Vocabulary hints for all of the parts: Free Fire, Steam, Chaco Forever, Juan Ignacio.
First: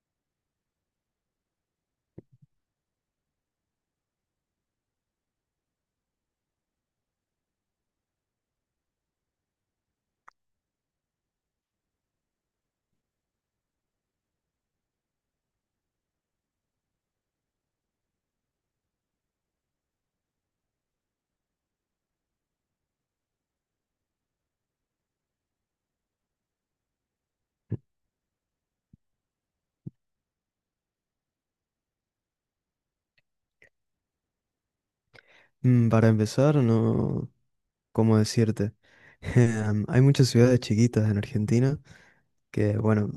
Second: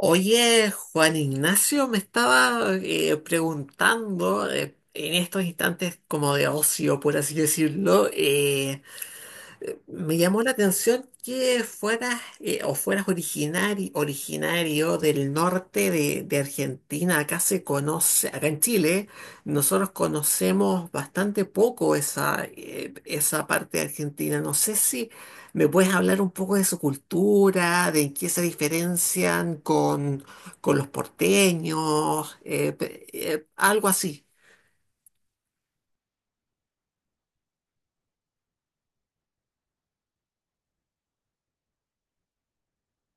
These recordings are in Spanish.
Oye, Juan Ignacio, me estaba preguntando en estos instantes como de ocio, por así decirlo, me llamó la atención que fueras o originario del norte de Argentina. Acá se conoce, acá en Chile, nosotros conocemos bastante poco esa, esa parte de Argentina. No sé si me puedes hablar un poco de su cultura, de en qué se diferencian con los porteños, algo así. Para empezar, no, ¿cómo decirte? Hay muchas ciudades chiquitas en Argentina que, bueno,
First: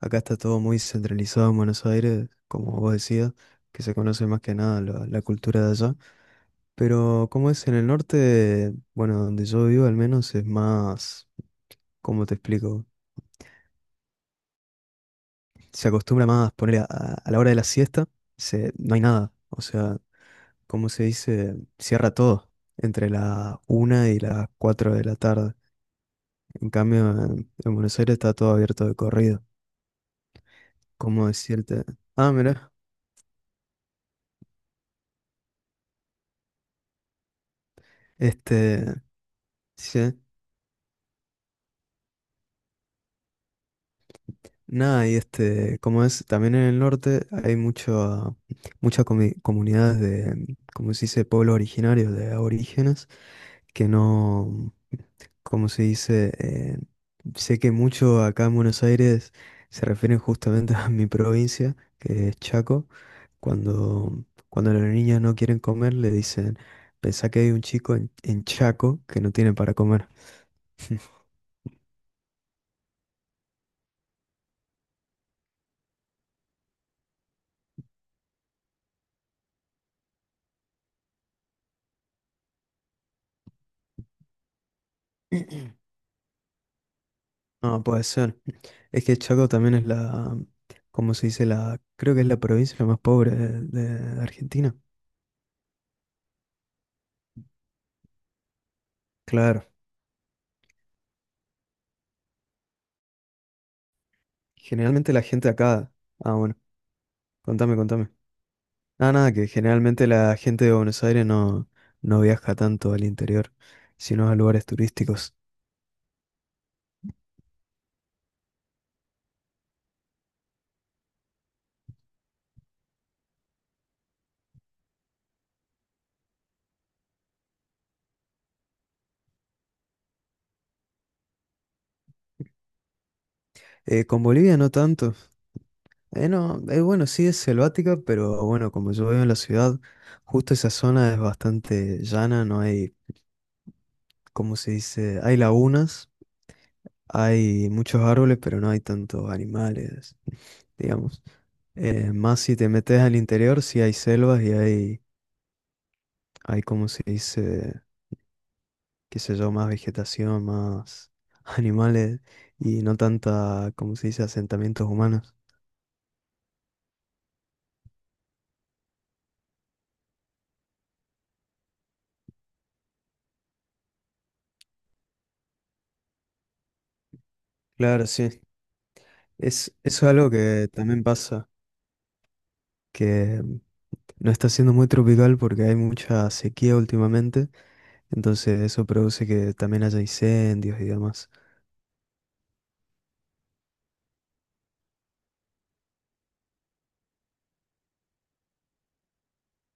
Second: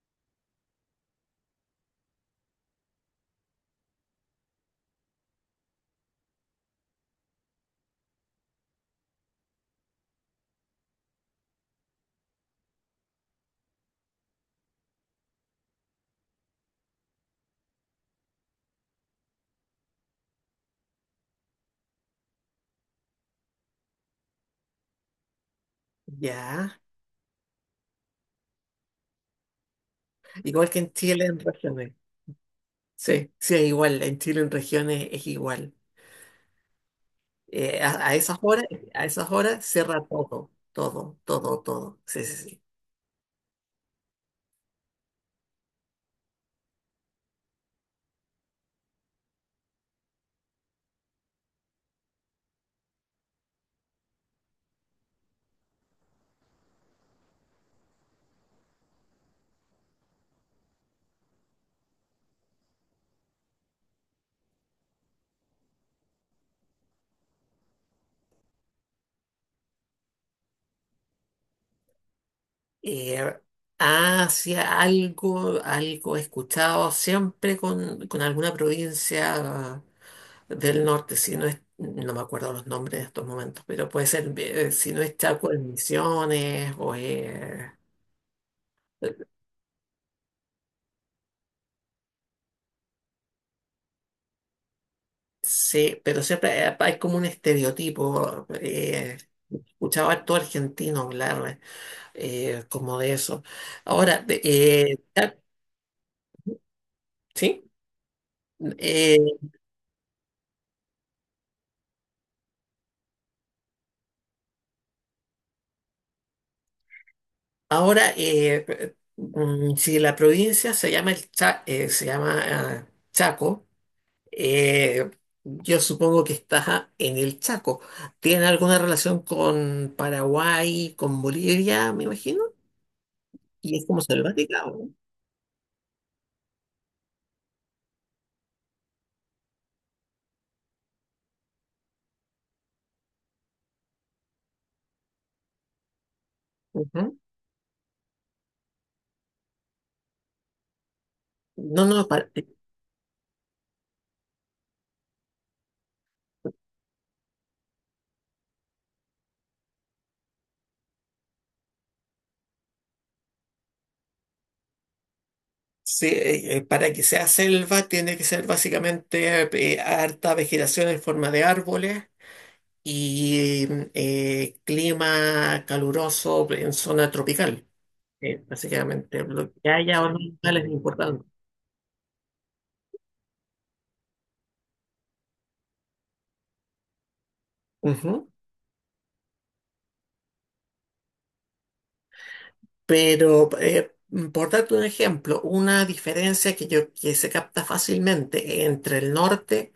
acá está todo muy centralizado en Buenos Aires, como vos decías, que se conoce más que nada la cultura de allá. Pero como es en el norte, bueno, donde yo vivo al menos es más, ¿cómo te explico? Se acostumbra más poner a la hora de la siesta, no hay nada, o sea, ¿cómo se dice? Cierra todo entre las una y las 4 de la tarde. En Ya, cambio, en Buenos Aires está todo abierto de corrido. igual que en Chile ¿Cómo en decirte? región. Ah, mira, Sí, sí, es igual, en Chile en regiones es igual. Eh, a, a esas horas, este, a esas horas sí, cierra todo, todo, todo, todo. Sí, sí, sí. nada, y este, como es, también en el norte hay muchas comunidades de, como se dice, pueblos originarios, de aborígenes, que no, como se dice, sé que mucho acá en Buenos Aires se refieren justamente a mi provincia, que es Chaco. Cuando los niños no quieren comer, le dicen, pensá que hay un chico en, Chaco que no tiene para comer. Eh, hacia algo, algo he escuchado siempre con alguna provincia del norte, si no es, no me acuerdo los nombres en estos momentos, pero puede ser, si no es Chaco, en Misiones o No, puede ser. Es que Chaco también es la, ¿cómo se dice? La, creo que es la provincia más pobre de Argentina. sí, pero siempre hay como un estereotipo. Claro. Escuchaba a todo argentino hablar, como de eso. Ahora, Generalmente la ah, gente acá. Ah, bueno, sí, contame, contame. Ah, nada, eh, que generalmente la gente de Buenos Aires no, no viaja tanto al interior, sino a lugares turísticos. Si la provincia se llama se llama Chaco, eh, yo supongo que está en el Chaco. ¿Tiene alguna relación con Paraguay, con Bolivia, me imagino? Y es como Con Bolivia selvática, no ¿o tanto. No, bueno, sí es selvática, pero bueno, como yo veo en la ciudad, justo esa zona es bastante llana, no hay, ¿cómo se dice? Hay lagunas, no? Ujú. hay muchos árboles, pero no hay tantos animales, digamos. No, no, para, Más si te metes al interior, sí hay selvas y hay, ¿cómo se dice? Qué sé yo, más vegetación, más animales y no tanta, ¿cómo se dice? Asentamientos humanos. sí, para que sea selva tiene que ser básicamente harta vegetación en forma de árboles y clima caluroso en zona tropical. Claro, sí. Básicamente, lo que haya Eso o es no algo es que también importante. pasa. Que No está siendo muy tropical porque hay mucha sequía últimamente, Ujú. entonces eso produce que también haya incendios y demás. Pero, por darte un ejemplo, una diferencia que, yo, que se capta fácilmente entre el norte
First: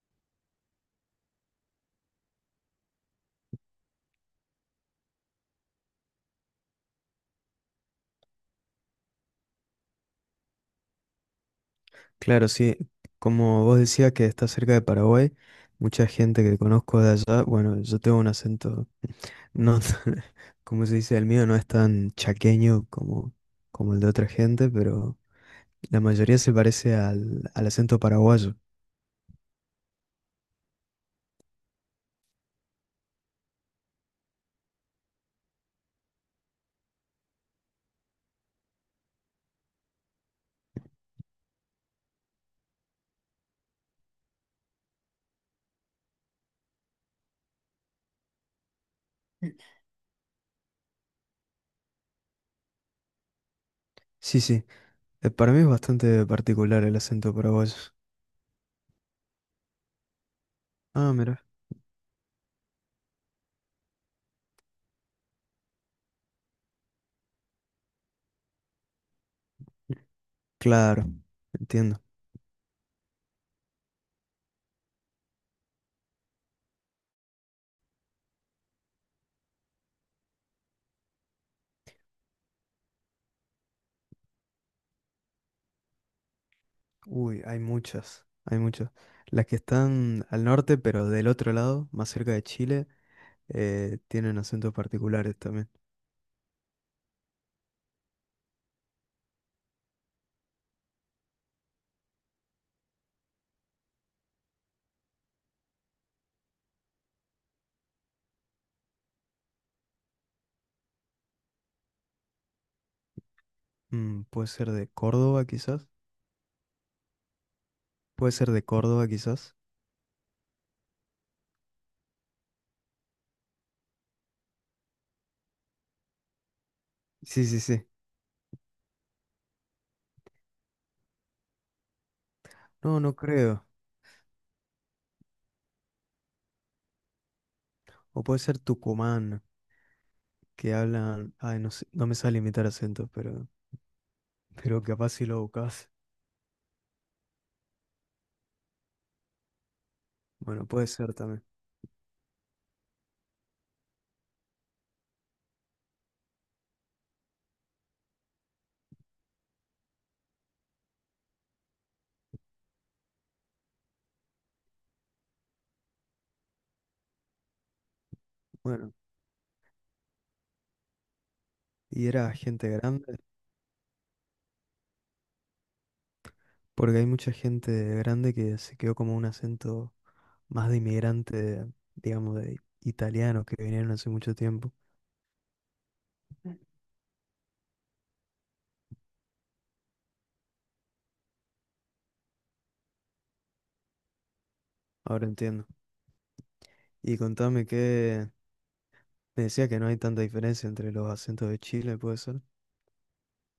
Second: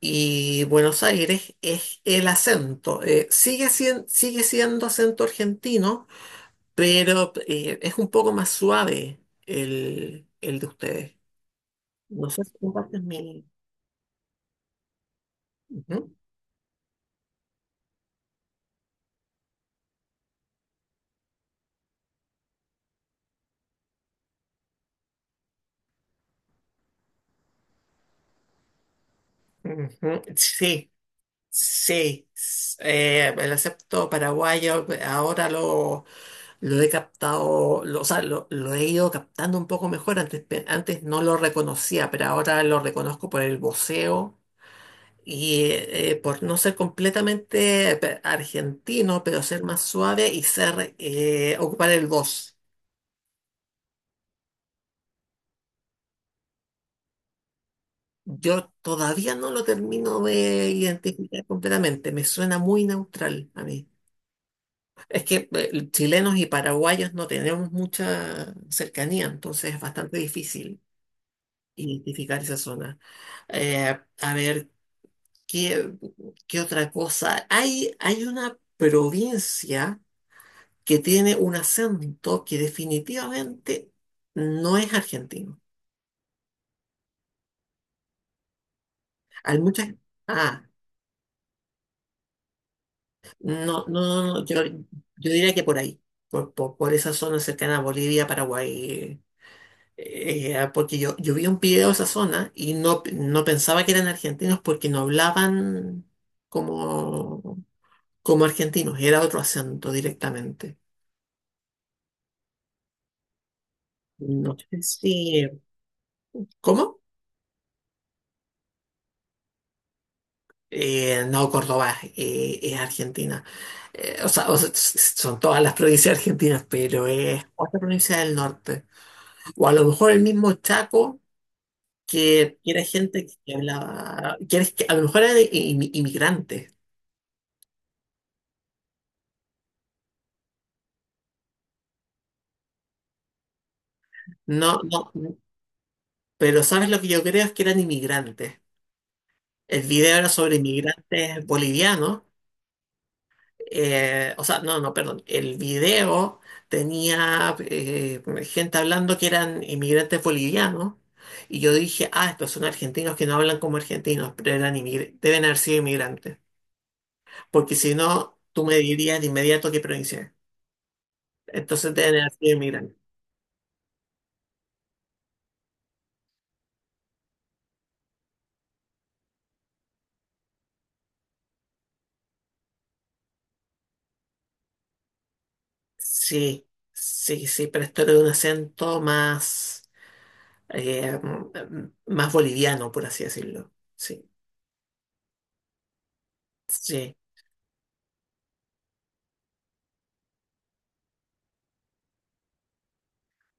y Buenos Aires es el acento. Sigue siendo acento argentino, pero es un poco más suave el de ustedes. No sé Claro, si sí, compartes mi... como vos decías que está cerca de Paraguay, mucha Ujú. gente que conozco de allá, bueno, yo tengo un acento, no, como se dice, el mío no es tan chaqueño como, el de otra gente, pero la mayoría se parece al acento paraguayo. Ujú, sí, sí. El acepto paraguayo ahora lo he captado, lo, o sea, lo he ido captando un poco mejor. Antes, antes no lo reconocía, pero ahora lo reconozco por el voceo y por no ser completamente argentino, pero ser más suave y ser ocupar el voz. Sí, sí, para mí es bastante particular el acento paraguayo. Yo todavía no lo termino de Ah, mira, identificar completamente. Me suena muy neutral a mí. Es que chilenos y paraguayos no tenemos mucha cercanía, entonces es bastante difícil claro, entiendo. identificar esa zona. A ver, ¿qué, qué otra cosa? Hay una provincia que tiene un acento que definitivamente no es argentino. Uy, hay muchas, hay muchas. Las que Hay muchas... están al Ah, norte, pero del otro lado, más cerca de Chile, no, no, no, tienen no, yo, acentos yo particulares diría que también. por ahí, por esa zona cercana a Bolivia, Paraguay. Era porque yo vi un video de esa zona y no, no pensaba que eran argentinos porque no hablaban como, como argentinos, era otro acento directamente. Puede No ser sé de si... Córdoba, quizás. ¿Cómo? Puede ser de Córdoba, quizás. No, Córdoba es Argentina. O sea, o sea, son todas las provincias argentinas, pero es Sí, sí, otra sí. provincia del norte. O a lo mejor el mismo Chaco, que era No, no gente que creo. hablaba, que, que a lo mejor eran inmigrantes. O puede ser Tucumán, que hablan. Ay, no sé, no me sale imitar acentos, pero, No, pero capaz no. si lo buscas. Pero ¿sabes lo que yo creo? Es que eran inmigrantes. El video era sobre Bueno, puede ser también. inmigrantes bolivianos. O sea, no, no, perdón. El video tenía gente hablando que eran inmigrantes bolivianos. Y yo dije, ah, estos son argentinos que no hablan como argentinos, pero eran deben haber sido inmigrantes. Porque si no, tú me Bueno, dirías de inmediato qué provincia es. Entonces y deben haber era sido gente inmigrantes. grande, porque hay mucha gente grande que se quedó como un acento más de inmigrante, digamos, de italianos que vinieron hace mucho tiempo. Sí, sí, sí, pero esto era de un acento más. eh, Más boliviano, por así decirlo. Sí, Ahora entiendo. sí. Y contame que me decía que no hay tanta diferencia entre los acentos de Chile, ¿puede ser?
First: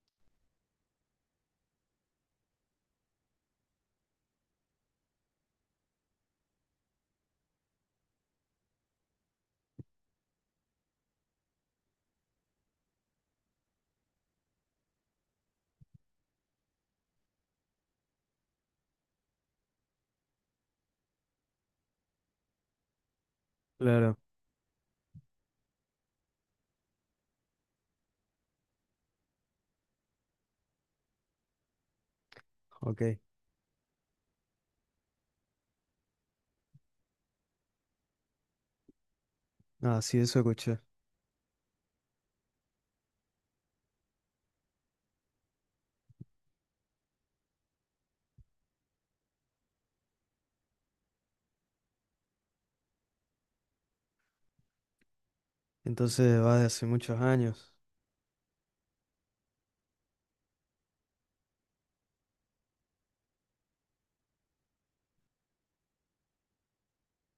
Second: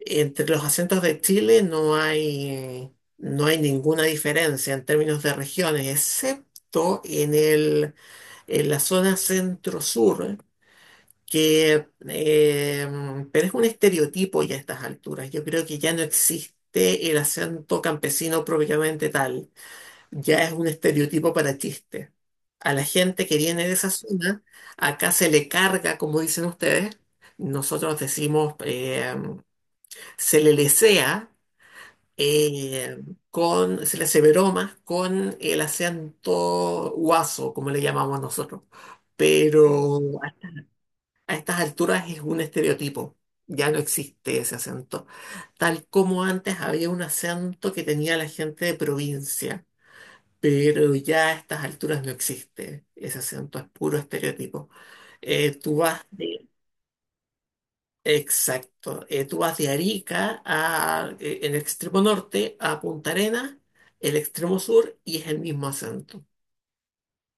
Entre los acentos de Chile no hay, no hay ninguna diferencia en términos de regiones, excepto en en la zona centro-sur, que, pero es un estereotipo ya a estas alturas. Yo creo que ya no existe el acento campesino propiamente tal. Ya es un estereotipo para chiste. A la gente que viene de esa Claro, zona, acá se le carga, como dicen ustedes, nosotros decimos, se le lesea eh, ok. con, se le hace bromas con el acento guaso, como le llamamos nosotros. Pero Ah, sí, eso escuché. a estas alturas es un estereotipo. Ya no existe ese acento. Tal como antes había un acento que tenía la gente de provincia, pero ya a estas alturas no existe. Ese acento es puro estereotipo. Eh, tú vas Entonces de, va de hace muchos años. exacto, tú vas de Arica a, en el extremo norte, a Punta Arenas, el extremo sur, y es el mismo acento.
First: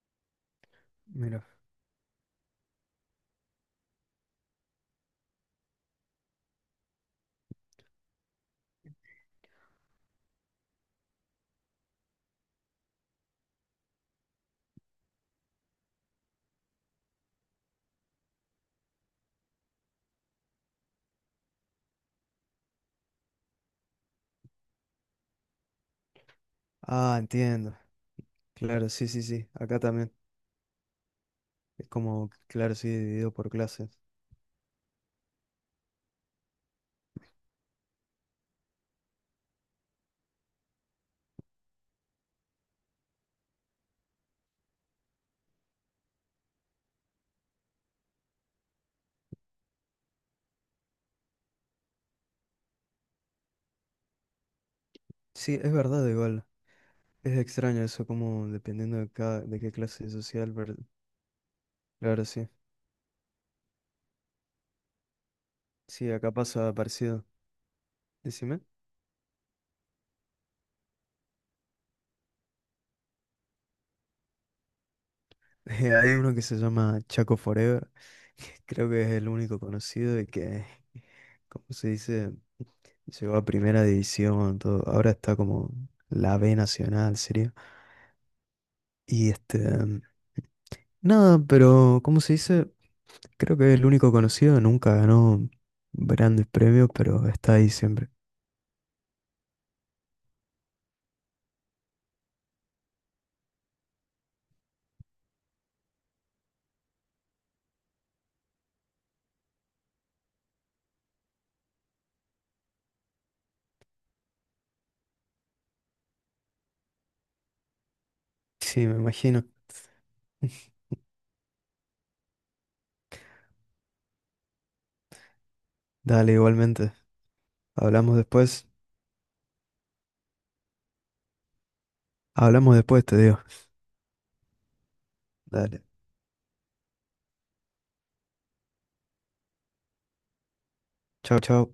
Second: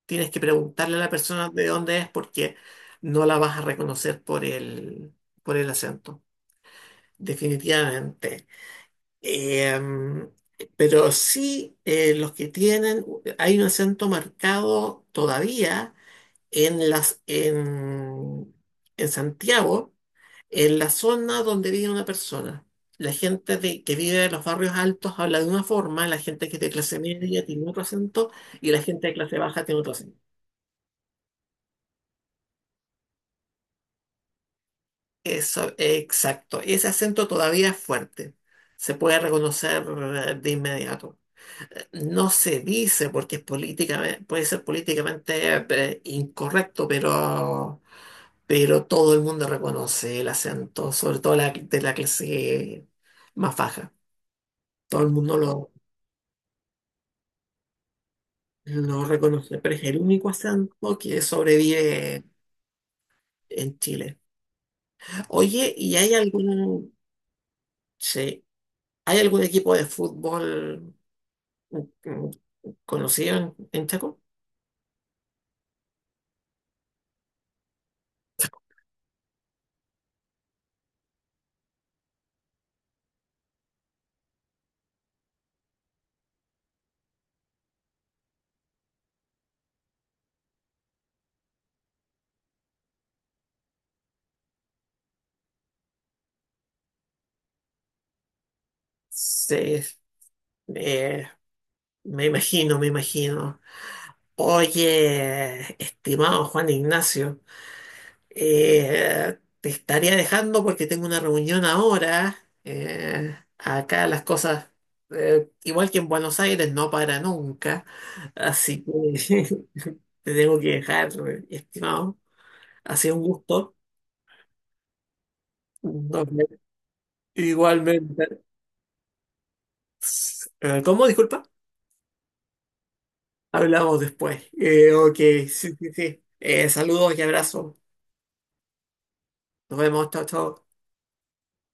Tienes que preguntarle a la Mira. persona de dónde es porque no la vas a reconocer por el acento, definitivamente. Em, pero sí, los que tienen, hay un acento marcado todavía en las en, en Santiago, en la zona donde vive una persona. Que vive en los barrios altos habla de una forma, la gente que es de clase Ah, media tiene entiendo. otro acento y la Claro, sí, gente de sí, clase sí. baja Acá tiene otro también. acento. Es como, claro, sí, dividido por clases. Eso, exacto. Ese acento todavía es fuerte. Se puede reconocer de inmediato. No se dice porque es políticamente, puede ser políticamente incorrecto, pero todo el mundo reconoce el acento, sobre todo la, de la clase más baja. Todo el mundo Sí, es verdad, igual. Es extraño eso, como dependiendo lo de cada, reconoce, de qué pero es el clase único social. acento que sobrevive Claro, sí. en Chile. Oye, ¿y Sí, hay acá pasa algún, parecido. sí, Decime. ¿hay algún equipo de fútbol, mm, conocido en Chaco? Hay uno que se llama Chaco Forever, que creo que es el único conocido y que, como se dice, llegó a primera división, todo. Ahora está como la B nacional, sería. Y este, nada, pero ¿cómo se dice? Creo que es el único conocido, nunca ganó grandes premios, pero está ahí siempre. Sí, eh, me imagino, me imagino. Oye, estimado Juan Ignacio. Te estaría dejando porque tengo una reunión ahora. Acá las cosas, igual que en Buenos Aires, no para nunca. Así Sí, me imagino. que te tengo que dejar, estimado. Ha sido un gusto. Nos Dale, vemos. igualmente. Hablamos Igualmente. después. ¿Cómo? Disculpa. Hablamos después, te digo. Hablamos después. Ok, sí, Dale. sí, sí. Saludos y abrazos. Nos vemos. Chao, chao. Chao, chao.